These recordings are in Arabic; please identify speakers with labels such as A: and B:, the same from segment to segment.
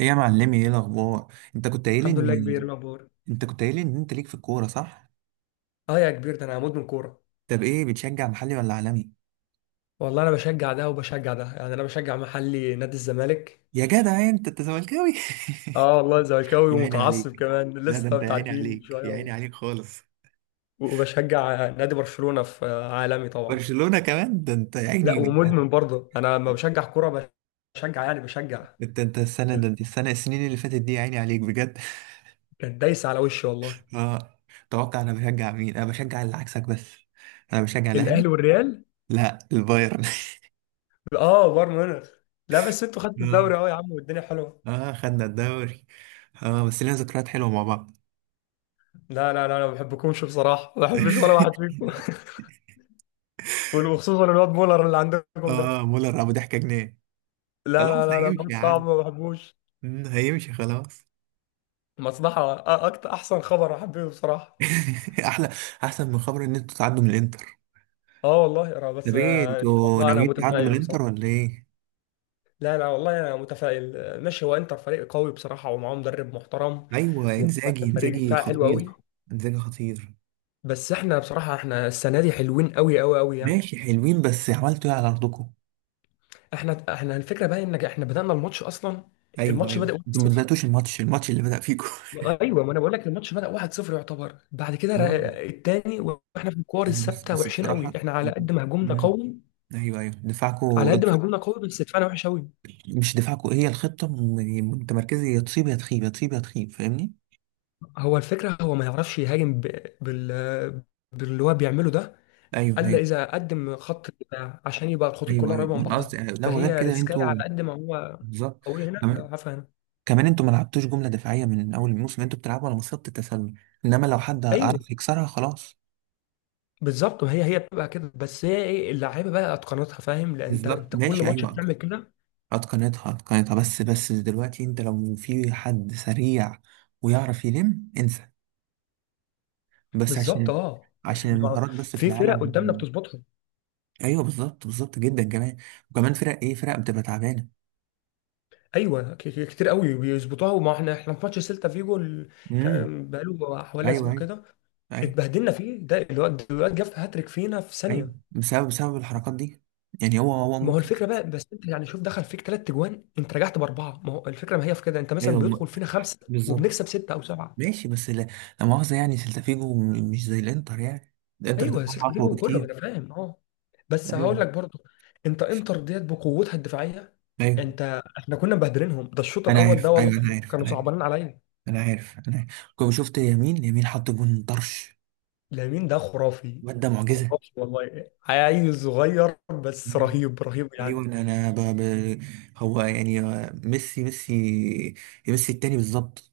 A: ايه يا معلمي ايه الاخبار انت كنت قايل
B: الحمد لله، كبير
A: ان
B: الاخبار.
A: انت كنت قايل ان انت ليك في الكوره، صح؟
B: اه يا كبير، ده انا هموت من كوره.
A: طب ايه بتشجع، محلي ولا عالمي؟
B: والله انا بشجع ده وبشجع ده، يعني انا بشجع محلي نادي الزمالك.
A: يا جدع، انت زملكاوي؟
B: اه والله زملكاوي
A: يا عيني عليك.
B: ومتعصب كمان،
A: لا، ده
B: لسه
A: انت يا عيني
B: متعادلين من
A: عليك،
B: شويه
A: يا عيني عليك خالص.
B: وبشجع نادي برشلونه في عالمي طبعا.
A: برشلونه كمان، ده انت يا
B: لا،
A: عيني.
B: ومدمن برضه انا لما بشجع كوره، بشجع يعني بشجع.
A: انت السنه ده، انت السنه السنين اللي فاتت دي، يا عيني عليك بجد.
B: كانت دايسه على وشي والله.
A: اه. توقع انا بشجع مين؟ انا بشجع اللي عكسك بس. انا بشجع الاهلي.
B: الاهلي والريال.
A: لا، البايرن.
B: اه بايرن ميونخ. لا بس انتوا خدتوا
A: اه،
B: الدوري اهو يا عم، والدنيا حلوه.
A: اه، خدنا الدوري. اه، بس لنا ذكريات حلوه مع بعض.
B: لا لا لا، انا ما بحبكمش بصراحه، ما بحبش ولا واحد فيكم. وخصوصا الواد مولر اللي عندكم ده.
A: اه، مولر ابو ضحكه جنيه.
B: لا
A: خلاص
B: لا لا لا،
A: هيمشي
B: ده
A: يا
B: صعب،
A: عم.
B: ما بحبوش.
A: هيمشي خلاص.
B: مصلحة أكتر، أحسن خبر أحبه بصراحة.
A: احلى. احسن من خبر ان انتوا تعدوا من الانتر.
B: أه والله، أنا
A: ده
B: بس،
A: بيه،
B: إن شاء
A: انتوا
B: الله أنا
A: ناويين تعدوا من
B: متفائل
A: الانتر
B: بصراحة.
A: ولا ايه؟
B: لا لا والله أنا متفائل، ماشي، هو إنتر فريق قوي بصراحة، ومعاه مدرب محترم.
A: ايوه، انزاجي
B: وفريق
A: انزاجي
B: دفاع حلو قوي.
A: خطير. انزاجي خطير.
B: بس إحنا بصراحة، إحنا السنة دي حلوين قوي قوي قوي يعني.
A: ماشي، حلوين، بس عملتوا ايه على ارضكم؟
B: إحنا الفكرة بقى إن إحنا بدأنا الماتش أصلا.
A: ايوه
B: الماتش
A: ايوه،
B: بدأ
A: انتوا ما
B: 1-0.
A: بداتوش الماتش اللي بدأ فيكم.
B: ايوه ما انا بقول لك الماتش بدأ 1-0، يعتبر بعد كده
A: اه.
B: التاني، واحنا في الكور
A: بس
B: الثابته
A: بس
B: وحشين قوي.
A: بصراحه.
B: احنا على قد ما هجومنا
A: مم.
B: قوي،
A: ايوه ايوه، دفاعكم.
B: على قد ما هجومنا قوي بس دفاعنا وحش قوي.
A: مش دفاعكم هي الخطه؟ يعني متمركزه، يا تصيب يا تخيب، يا تصيب يا تخيب، فاهمني؟
B: هو الفكره، هو ما يعرفش يهاجم بال باللي هو بيعمله ده.
A: ايوه
B: الا
A: ايوه.
B: اذا قدم خط دفاع عشان يبقى الخطوط
A: ايوه
B: كلها
A: ايوه،
B: قريبه من
A: أنا
B: بعضها.
A: قصدي. لا، وغير
B: فهي
A: كده
B: ريسكايه
A: انتوا.
B: على قد ما هو
A: بالظبط.
B: قوي. هنا لا،
A: كمان
B: عارفه. هنا
A: كمان انتوا ما لعبتوش جمله دفاعيه من اول الموسم، انتوا بتلعبوا على مصيده التسلل. انما لو حد
B: ايوه.
A: عرف يكسرها خلاص.
B: بالظبط، ما هي بتبقى كده. بس هي ايه، اللعيبه بقى اتقنتها، فاهم، لان انت
A: بالظبط.
B: انت كل
A: ماشي،
B: ماتش
A: ايوه.
B: بتعمل كده.
A: اتقنتها اتقنتها، بس دلوقتي انت لو في حد سريع ويعرف يلم، انسى. بس
B: بالظبط
A: عشان
B: اه،
A: عشان
B: يعني
A: المهارات بس في
B: في فرق
A: العالم.
B: قدامنا بتظبطها.
A: ايوه، بالظبط، بالظبط جدا. كمان وكمان فرق بتبقى تعبانه.
B: ايوه، كتير قوي بيظبطوها، وما احنا في ماتش سيلتا فيجو
A: امم.
B: كان بقاله حوالي
A: ايوه
B: اسبوع
A: ايوه.
B: كده.
A: ايوه
B: اتبهدلنا فيه، ده الواد جاب هاتريك فينا في
A: ايوه،
B: ثانيه.
A: بسبب الحركات دي. يعني هو
B: ما هو
A: ممكن.
B: الفكره بقى، بس انت يعني شوف، دخل فيك 3 اجوان، انت رجعت باربعه، ما هو الفكره، ما هي في كده، انت مثلا
A: ايوه.
B: بيدخل فينا خمسه
A: بالظبط.
B: وبنكسب سته او سبعه.
A: ماشي، بس لا. لا مؤاخذة، يعني سلتافيجو مش زي الانتر يعني. الانتر
B: ايوه
A: دفاعها
B: سته،
A: اقوى
B: جيبوا كله، ما
A: بكتير.
B: انا فاهم اه. بس
A: ايوه.
B: هقول لك برضو، انت انتر ديت بقوتها الدفاعيه،
A: ايوه،
B: انت احنا كنا مبهدلينهم ده الشوط
A: انا
B: الاول
A: عارف.
B: ده
A: ايوه،
B: والله.
A: انا عارف،
B: كانوا
A: انا عارف.
B: صعبانين عليا.
A: انا عارف، انا عارف كنت شفت يمين يمين، حط جون طرش.
B: لامين ده خرافي،
A: الواد ده معجزة.
B: خرافي والله، عيل صغير بس
A: مم.
B: رهيب رهيب
A: ايوه.
B: يعني.
A: انا أنا ب... ب... هو يعني، ميسي ميسي ميسي التاني، بالظبط.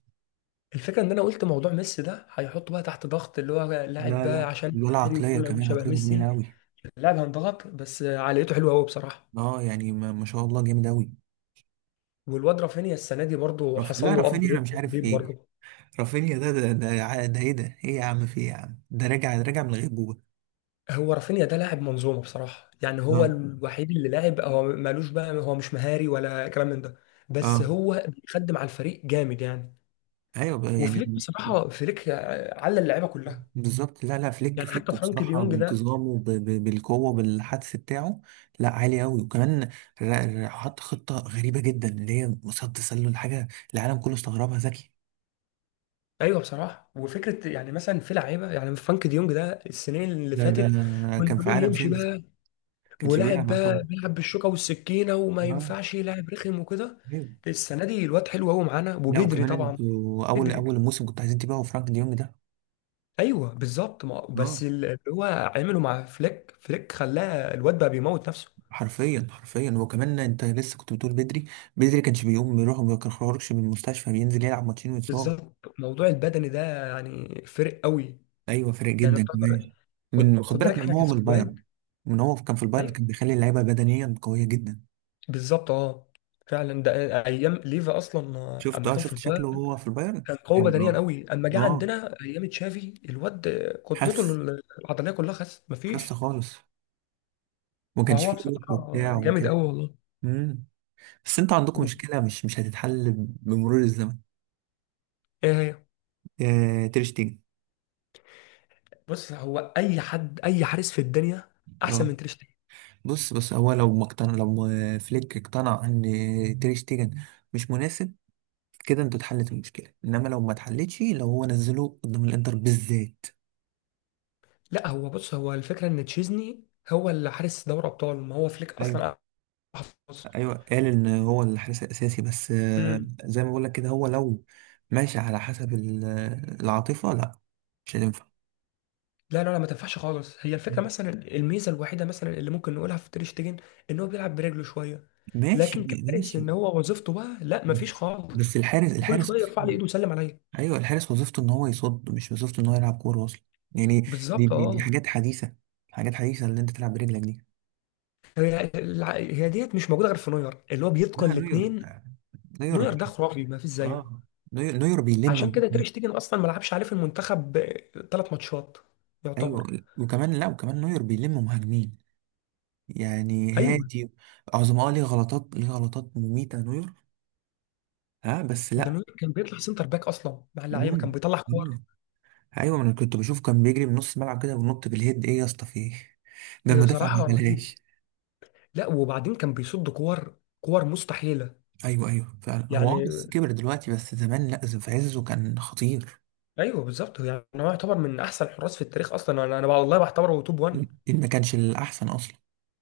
B: الفكره ان انا قلت موضوع ميسي ده، هيحطه بقى تحت ضغط، اللي هو لاعب
A: لا
B: بقى
A: لا،
B: عشان
A: ولا
B: مهاري
A: عقلية
B: وكله
A: كمان،
B: شبه
A: عقليته جميلة
B: ميسي.
A: قوي.
B: اللاعب هينضغط، بس عقليته حلوه قوي بصراحه.
A: اه يعني ما شاء الله، جامد قوي.
B: والواد رافينيا السنه دي برضه حصل
A: لا،
B: له اب
A: رافينيا، انا
B: ريت
A: مش عارف ايه.
B: برضه.
A: رافينيا ده، ايه ده؟ ايه يا عم، في ايه يا عم؟ ده راجع راجع من الغيبوبة.
B: هو رافينيا ده لاعب منظومه بصراحه، يعني هو
A: اه،
B: الوحيد اللي لاعب، هو مالوش بقى، هو مش مهاري ولا كلام من ده، بس
A: اه.
B: هو بيخدم على الفريق جامد يعني.
A: ايوه بقى
B: وفليك
A: يعني.
B: بصراحه، فليك على اللعيبه كلها.
A: بالظبط. لا لا، فليك،
B: يعني حتى
A: فليك
B: فرانك دي
A: بصراحة
B: يونج ده،
A: بانتظامه، بالقوة، بالحدس بتاعه. لا، عالي قوي. وكمان حط خطة غريبة جدا، اللي هي مصاد تسلل حاجة. العالم كله استغربها. ذكي.
B: ايوه بصراحه وفكره. يعني مثلا في لعيبه يعني فرانك ديونج ده، السنين اللي
A: ده
B: فاتت
A: ده
B: كنا
A: كان في
B: بنقول
A: عالم
B: يمشي
A: سيمس، ما
B: بقى.
A: كانش
B: ولاعب
A: بيلعب طبعا.
B: بقى بيلعب بالشوكه والسكينه، وما
A: اه.
B: ينفعش يلعب رخم وكده.
A: ايوه.
B: السنه دي الواد حلو قوي معانا،
A: لا،
B: وبدري
A: وكمان
B: طبعا،
A: انتوا اول
B: بدري.
A: اول الموسم كنتوا عايزين تبيعوا فرانك ديونج ده.
B: ايوه بالظبط، ما
A: اه،
B: بس اللي هو عمله مع فليك، فليك خلاه الواد بقى بيموت نفسه.
A: حرفيا حرفيا. وكمان انت لسه كنت بتقول بدري. بدري كانش بيقوم يروح، ما بيخرجش من المستشفى، بينزل يلعب ماتشين ويتصاب.
B: بالظبط، موضوع البدني ده يعني فرق قوي
A: ايوه، فرق
B: يعني.
A: جدا كمان.
B: خد
A: من خد
B: خد بالك
A: بالك من
B: احنا
A: هو من
B: كسكواد.
A: البايرن. من هو كان في البايرن
B: أيوة
A: كان بيخلي اللعيبه بدنيا قويه جدا.
B: بالظبط اه، فعلا ده ايام ليفا اصلا،
A: شفت
B: اما
A: اه
B: كان في
A: شفت
B: البايرن
A: شكله وهو في البايرن.
B: كان قوي
A: كان.
B: بدنيا
A: اه
B: قوي، اما جه
A: اه
B: عندنا ايام تشافي، الواد كتلته
A: خس.
B: العضليه كلها خس،
A: خس
B: مفيش.
A: خالص. وما كانش
B: فهو
A: فيه روح
B: بصراحه
A: وبتاع
B: جامد
A: وكده.
B: قوي والله.
A: امم. بس انتوا عندكم مشكله، مش هتتحل بمرور الزمن.
B: ايه هي؟
A: آه، تير شتيجن.
B: بص، هو اي حد، اي حارس في الدنيا احسن من تير شتيجن.
A: بص، بس هو لو ما اقتنع، لو فليك اقتنع ان تير شتيجن مش مناسب، كده انت اتحلت المشكله. انما لو ما اتحلتش، لو هو نزله قدام الانتر بالذات.
B: لا، هو بص، هو الفكره ان تشيزني هو اللي حارس دوري ابطال، ما هو فليك
A: ايوه
B: اصلا أحسن
A: ايوه، قال ان هو الحارس الاساسي بس.
B: حارس.
A: زي ما بقول لك كده، هو لو ماشي على حسب العاطفه، لا، مش هتنفع.
B: لا لا لا، ما تنفعش خالص. هي الفكره مثلا، الميزه الوحيده مثلا اللي ممكن نقولها في تير شتيجن ان هو بيلعب برجله شويه.
A: ماشي
B: لكن كفارس،
A: ماشي،
B: ان هو وظيفته بقى لا، ما فيش
A: بس
B: خالص.
A: الحارس
B: كل
A: الحارس
B: شويه يرفع لي
A: اصلا.
B: ايده ويسلم عليا.
A: ايوه، الحارس وظيفته ان هو يصد، مش وظيفته ان هو يلعب كوره اصلا. يعني دي
B: بالظبط
A: دي, دي
B: اه.
A: حاجات حديثه. حاجات حديثه اللي انت تلعب برجلك دي.
B: هي ديت مش موجوده غير في نوير اللي هو بيتقن
A: لا، نوير.
B: الاثنين. نوير
A: نوير،
B: ده خرافي، ما فيش زيه.
A: اه نوير، نوير
B: عشان
A: بيلم.
B: كده تير شتيجن اصلا ما لعبش عليه في المنتخب 3 ماتشات
A: ايوه.
B: يعتبر.
A: وكمان، لا وكمان نوير بيلم مهاجمين يعني
B: ايوه،
A: هادي. عظماء. اه ليه غلطات مميتة نوير. ها، بس
B: ده
A: لا.
B: نوير كان بيطلع سنتر باك اصلا، مع اللعيبه كان
A: مم.
B: بيطلع كور.
A: مم. ايوه، ما انا كنت بشوف كان بيجري من نص الملعب كده وينط بالهيد. ايه يا اسطى، في ايه؟ ده المدافع ما
B: بصراحه رهيب.
A: بيعملهاش.
B: لا وبعدين كان بيصد كور، كور مستحيله
A: ايوه ايوه، فعلا هو.
B: يعني.
A: بس كبر دلوقتي. بس زمان، لا، في عزه كان خطير.
B: ايوه بالظبط، يعني هو يعتبر من احسن الحراس في التاريخ اصلا، انا والله بعتبره توب 1.
A: إن ما كانش الاحسن اصلا.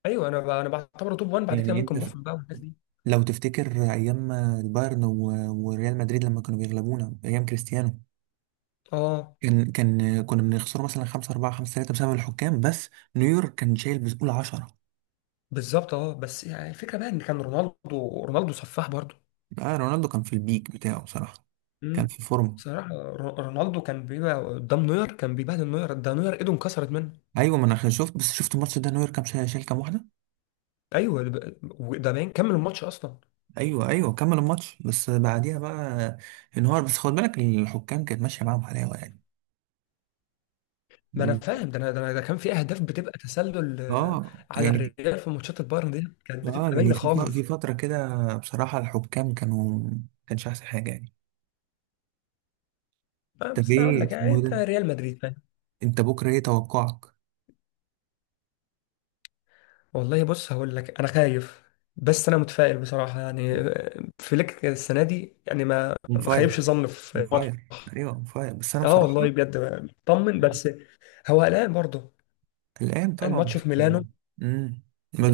B: ايوه انا بعتبره توب 1 بعد كده
A: يعني انت
B: ممكن بوفون بقى والناس دي.
A: لو تفتكر ايام البايرن وريال مدريد لما كانوا بيغلبونا ايام كريستيانو،
B: اه
A: كان كنا بنخسروا مثلا 5-4 5-3 بسبب الحكام بس. نيويورك كان شايل بسهوله 10.
B: بالظبط اه، بس يعني الفكره بقى ان كان رونالدو، رونالدو سفاح برضه.
A: آه، رونالدو كان في البيك بتاعه بصراحه، كان
B: امم
A: في فورمه.
B: بصراحه رونالدو كان بيبقى قدام نوير، كان بيبهدل نوير، ده نوير ايده انكسرت منه.
A: ايوه، ما انا شفت، بس شفت الماتش ده، نيويورك كان شايل، شايل كام واحده.
B: ايوه، ده باين كمل الماتش اصلا.
A: ايوه ايوه، كمل الماتش، بس بعديها بقى انهار. بس خد بالك الحكام كانت ماشيه معاهم حلاوه يعني.
B: ما انا فاهم ده، أنا ده كان في اهداف بتبقى تسلل.
A: اه
B: على
A: يعني،
B: الريال في ماتشات البايرن دي، كانت
A: اه
B: بتبقى
A: يعني
B: باينه
A: في في
B: خالص.
A: فترة كده بصراحة الحكام كانوا، كانش أحسن حاجة يعني. طب
B: بس انا اقول
A: ايه
B: لك، يعني
A: اسمه، إيه
B: انت
A: ده؟
B: ريال مدريد فاهم.
A: انت بكرة، ايه توقعك؟
B: والله بص هقول لك، انا خايف. بس انا متفائل بصراحه، يعني فليك السنه دي يعني ما
A: اون
B: ما
A: فاير.
B: خيبش ظن
A: اون
B: في ماتش.
A: فاير، ايوه، اون فاير، بس انا
B: اه
A: بصراحة.
B: والله بجد، طمن بس هو قلقان برضه.
A: الآن طبعا.
B: الماتش في ميلانو.
A: امم،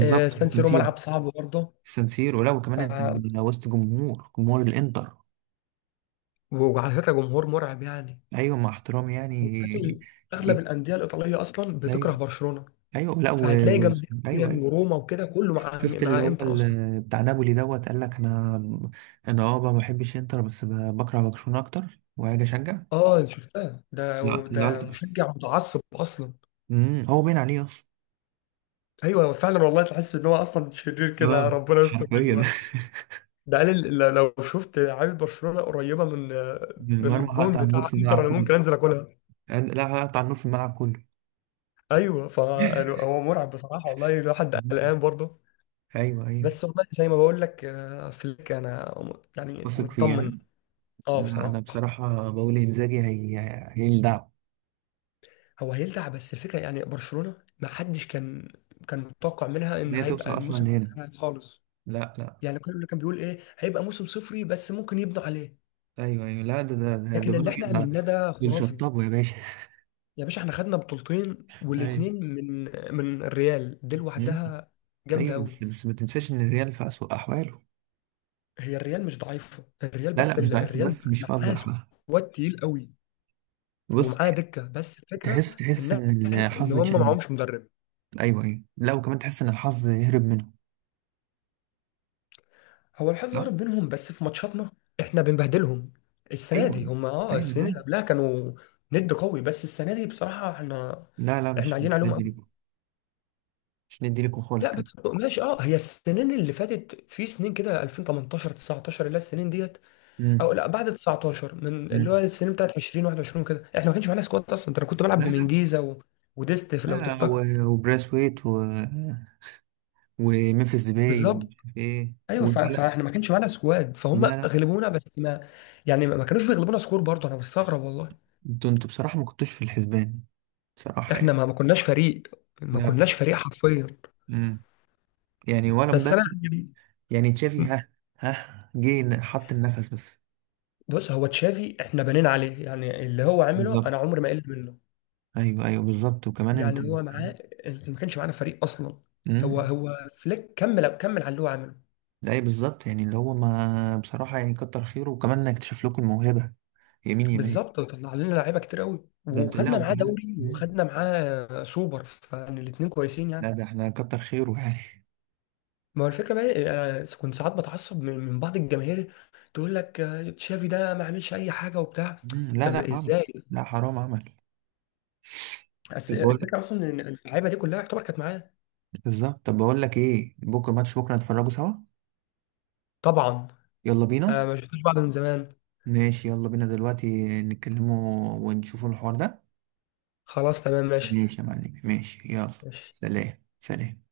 B: سان سيرو
A: السنسيرو
B: ملعب صعب برضه.
A: السنسيرو ولو
B: ف
A: كمان انت، لو وسط جمهور الانتر.
B: وعلى فكره، جمهور مرعب يعني.
A: ايوه، مع احترامي يعني.
B: وبالتالي اغلب الانديه الايطاليه اصلا
A: ايوه
B: بتكره برشلونه،
A: ايوه، لا
B: فهتلاقي جنب
A: ايوه
B: ميلان
A: ايوه.
B: وروما وكده كله مع
A: شفت اللي
B: مع
A: هو
B: انتر اصلا.
A: بتاع نابولي دوت، قال لك انا. ما بحبش انتر، بس بكره برشلونة اكتر، وهاجي اشجع.
B: اه شفتها، ده
A: لا لا،
B: ده
A: بس.
B: مشجع متعصب اصلا.
A: هو باين عليه اصلا.
B: ايوه فعلا والله، تحس ان هو اصلا شرير كده،
A: اه،
B: ربنا يستر
A: حرفيا.
B: منه بقى. ده قال لو شفت عامل برشلونه قريبه من،
A: من
B: من
A: المرمى
B: الجون
A: هقطع النور
B: بتاع
A: في
B: انتر،
A: الملعب
B: انا
A: كله.
B: ممكن انزل اكلها.
A: لا، هقطع النور في الملعب كله.
B: ايوه فهو مرعب بصراحه والله، الواحد
A: مم.
B: قلقان برضه.
A: ايوه ايوه.
B: بس والله زي ما بقول لك، فليك انا يعني
A: واثق فيها.
B: مطمن. اه
A: لا، انا
B: بصراحه.
A: بصراحة بقول انزاجي، هي هي الدعم.
B: هو هيلدع، بس الفكرة يعني برشلونة ما حدش كان متوقع منها
A: ان
B: ان
A: هي توصل
B: هيبقى
A: اصلا
B: الموسم
A: لهنا.
B: بتاعها خالص.
A: لا لا.
B: يعني كل اللي كان بيقول ايه، هيبقى موسم صفري بس ممكن يبنوا عليه.
A: ايوه ايوه، لا ده
B: لكن اللي
A: بيقولوا إيه،
B: احنا
A: ده
B: عملناه ده خرافي.
A: بالشطابة يا باشا.
B: يا باشا، احنا خدنا بطولتين، والاتنين من الريال دي
A: ايوه
B: لوحدها، جامدة
A: ايوه،
B: قوي.
A: بس ما تنساش ان الريال في اسوأ احواله.
B: هي الريال مش ضعيفة، الريال
A: لا
B: بس
A: لا، مش ضعيفه،
B: الريال
A: بس مش في
B: معاه
A: افضل حالها.
B: سكواد تقيل قوي،
A: بص،
B: ومعاه دكة، بس الفكرة
A: تحس
B: ان
A: ان
B: احنا، ان
A: الحظ
B: هم
A: اتشال منه.
B: معهمش مدرب.
A: ايوه ايوه، لا وكمان تحس ان الحظ هرب منه.
B: هو الحظ
A: لا.
B: هرب بينهم بس، في ماتشاتنا احنا بنبهدلهم. السنه
A: ايوه
B: دي
A: ايوه،
B: هم
A: ايوه أنا
B: السنين
A: عارف.
B: اللي قبلها كانوا ند قوي، بس السنه دي بصراحه احنا،
A: لا لا،
B: احنا
A: مش
B: عاليين
A: مش
B: عليهم
A: ندي
B: قوي.
A: لكم. مش ندي لكم خالص
B: لا بس
A: كمان.
B: ماشي اه، هي السنين اللي فاتت في سنين كده، 2018 19 اللي هي السنين ديت.
A: امم.
B: او لا، بعد 19 من اللي هو
A: أمم.
B: السنين بتاعت 20 21 كده، احنا ما كانش معانا سكواد اصلا. ده انا كنت بلعب
A: لا لا.
B: بمنجيزه وديست لو
A: لا
B: تفتكر.
A: وبراسويت وممفيس ديباي
B: بالظبط.
A: ومش عارف ايه
B: ايوه
A: لا.
B: فاحنا ما كانش معانا سكواد، فهم
A: لا لا،
B: غلبونا، بس ما، يعني ما كانوش بيغلبونا سكور برضه، انا مستغرب والله.
A: انتوا انتوا بصراحه ما كنتوش في الحسبان بصراحه
B: احنا
A: يعني.
B: ما كناش فريق، ما
A: لا.
B: كناش فريق حرفيا.
A: امم. يعني ولا
B: بس
A: مدرب.
B: انا يعني
A: يعني تشافي. ها. ها، جه حط النفس بس.
B: بص، هو تشافي احنا بنينا عليه، يعني اللي هو عمله
A: بالظبط.
B: انا عمري ما قلت منه.
A: ايوه ايوه بالظبط. وكمان انت.
B: يعني هو معاه، ما كانش معانا فريق اصلا. هو
A: امم.
B: هو فليك كمل على اللي هو عمله.
A: اي بالظبط. يعني اللي هو ما بصراحه يعني، كتر خيره. وكمان انك اكتشف لكم الموهبه. يمين يمين.
B: بالظبط، وطلع لنا لعيبه كتير قوي،
A: ده انت. لا،
B: وخدنا معاه
A: وكمان.
B: دوري
A: مم.
B: وخدنا معاه سوبر، فيعني الاثنين كويسين
A: لا،
B: يعني.
A: ده احنا كتر خيره يعني.
B: ما هو الفكره بقى إيه، انا كنت ساعات بتعصب من بعض الجماهير تقول لك، تشافي ده ما عملش اي حاجه وبتاع.
A: مم. لا
B: طب
A: لا، عمل.
B: ازاي؟
A: لا حرام، عمل.
B: بس
A: طب بقول لك.
B: الفكره اصلا ان اللعيبه دي كلها يعتبر كانت معاه.
A: بالظبط، طب بقول لك ايه: بكره ماتش، بكره نتفرجوا سوا.
B: طبعا،
A: يلا بينا.
B: آه ما شفتوش بعض من زمان.
A: ماشي، يلا بينا دلوقتي نتكلموا ونشوفوا الحوار ده.
B: خلاص تمام ماشي.
A: ماشي يا معلم، ماشي، يلا.
B: ماشي
A: سلام. سلام.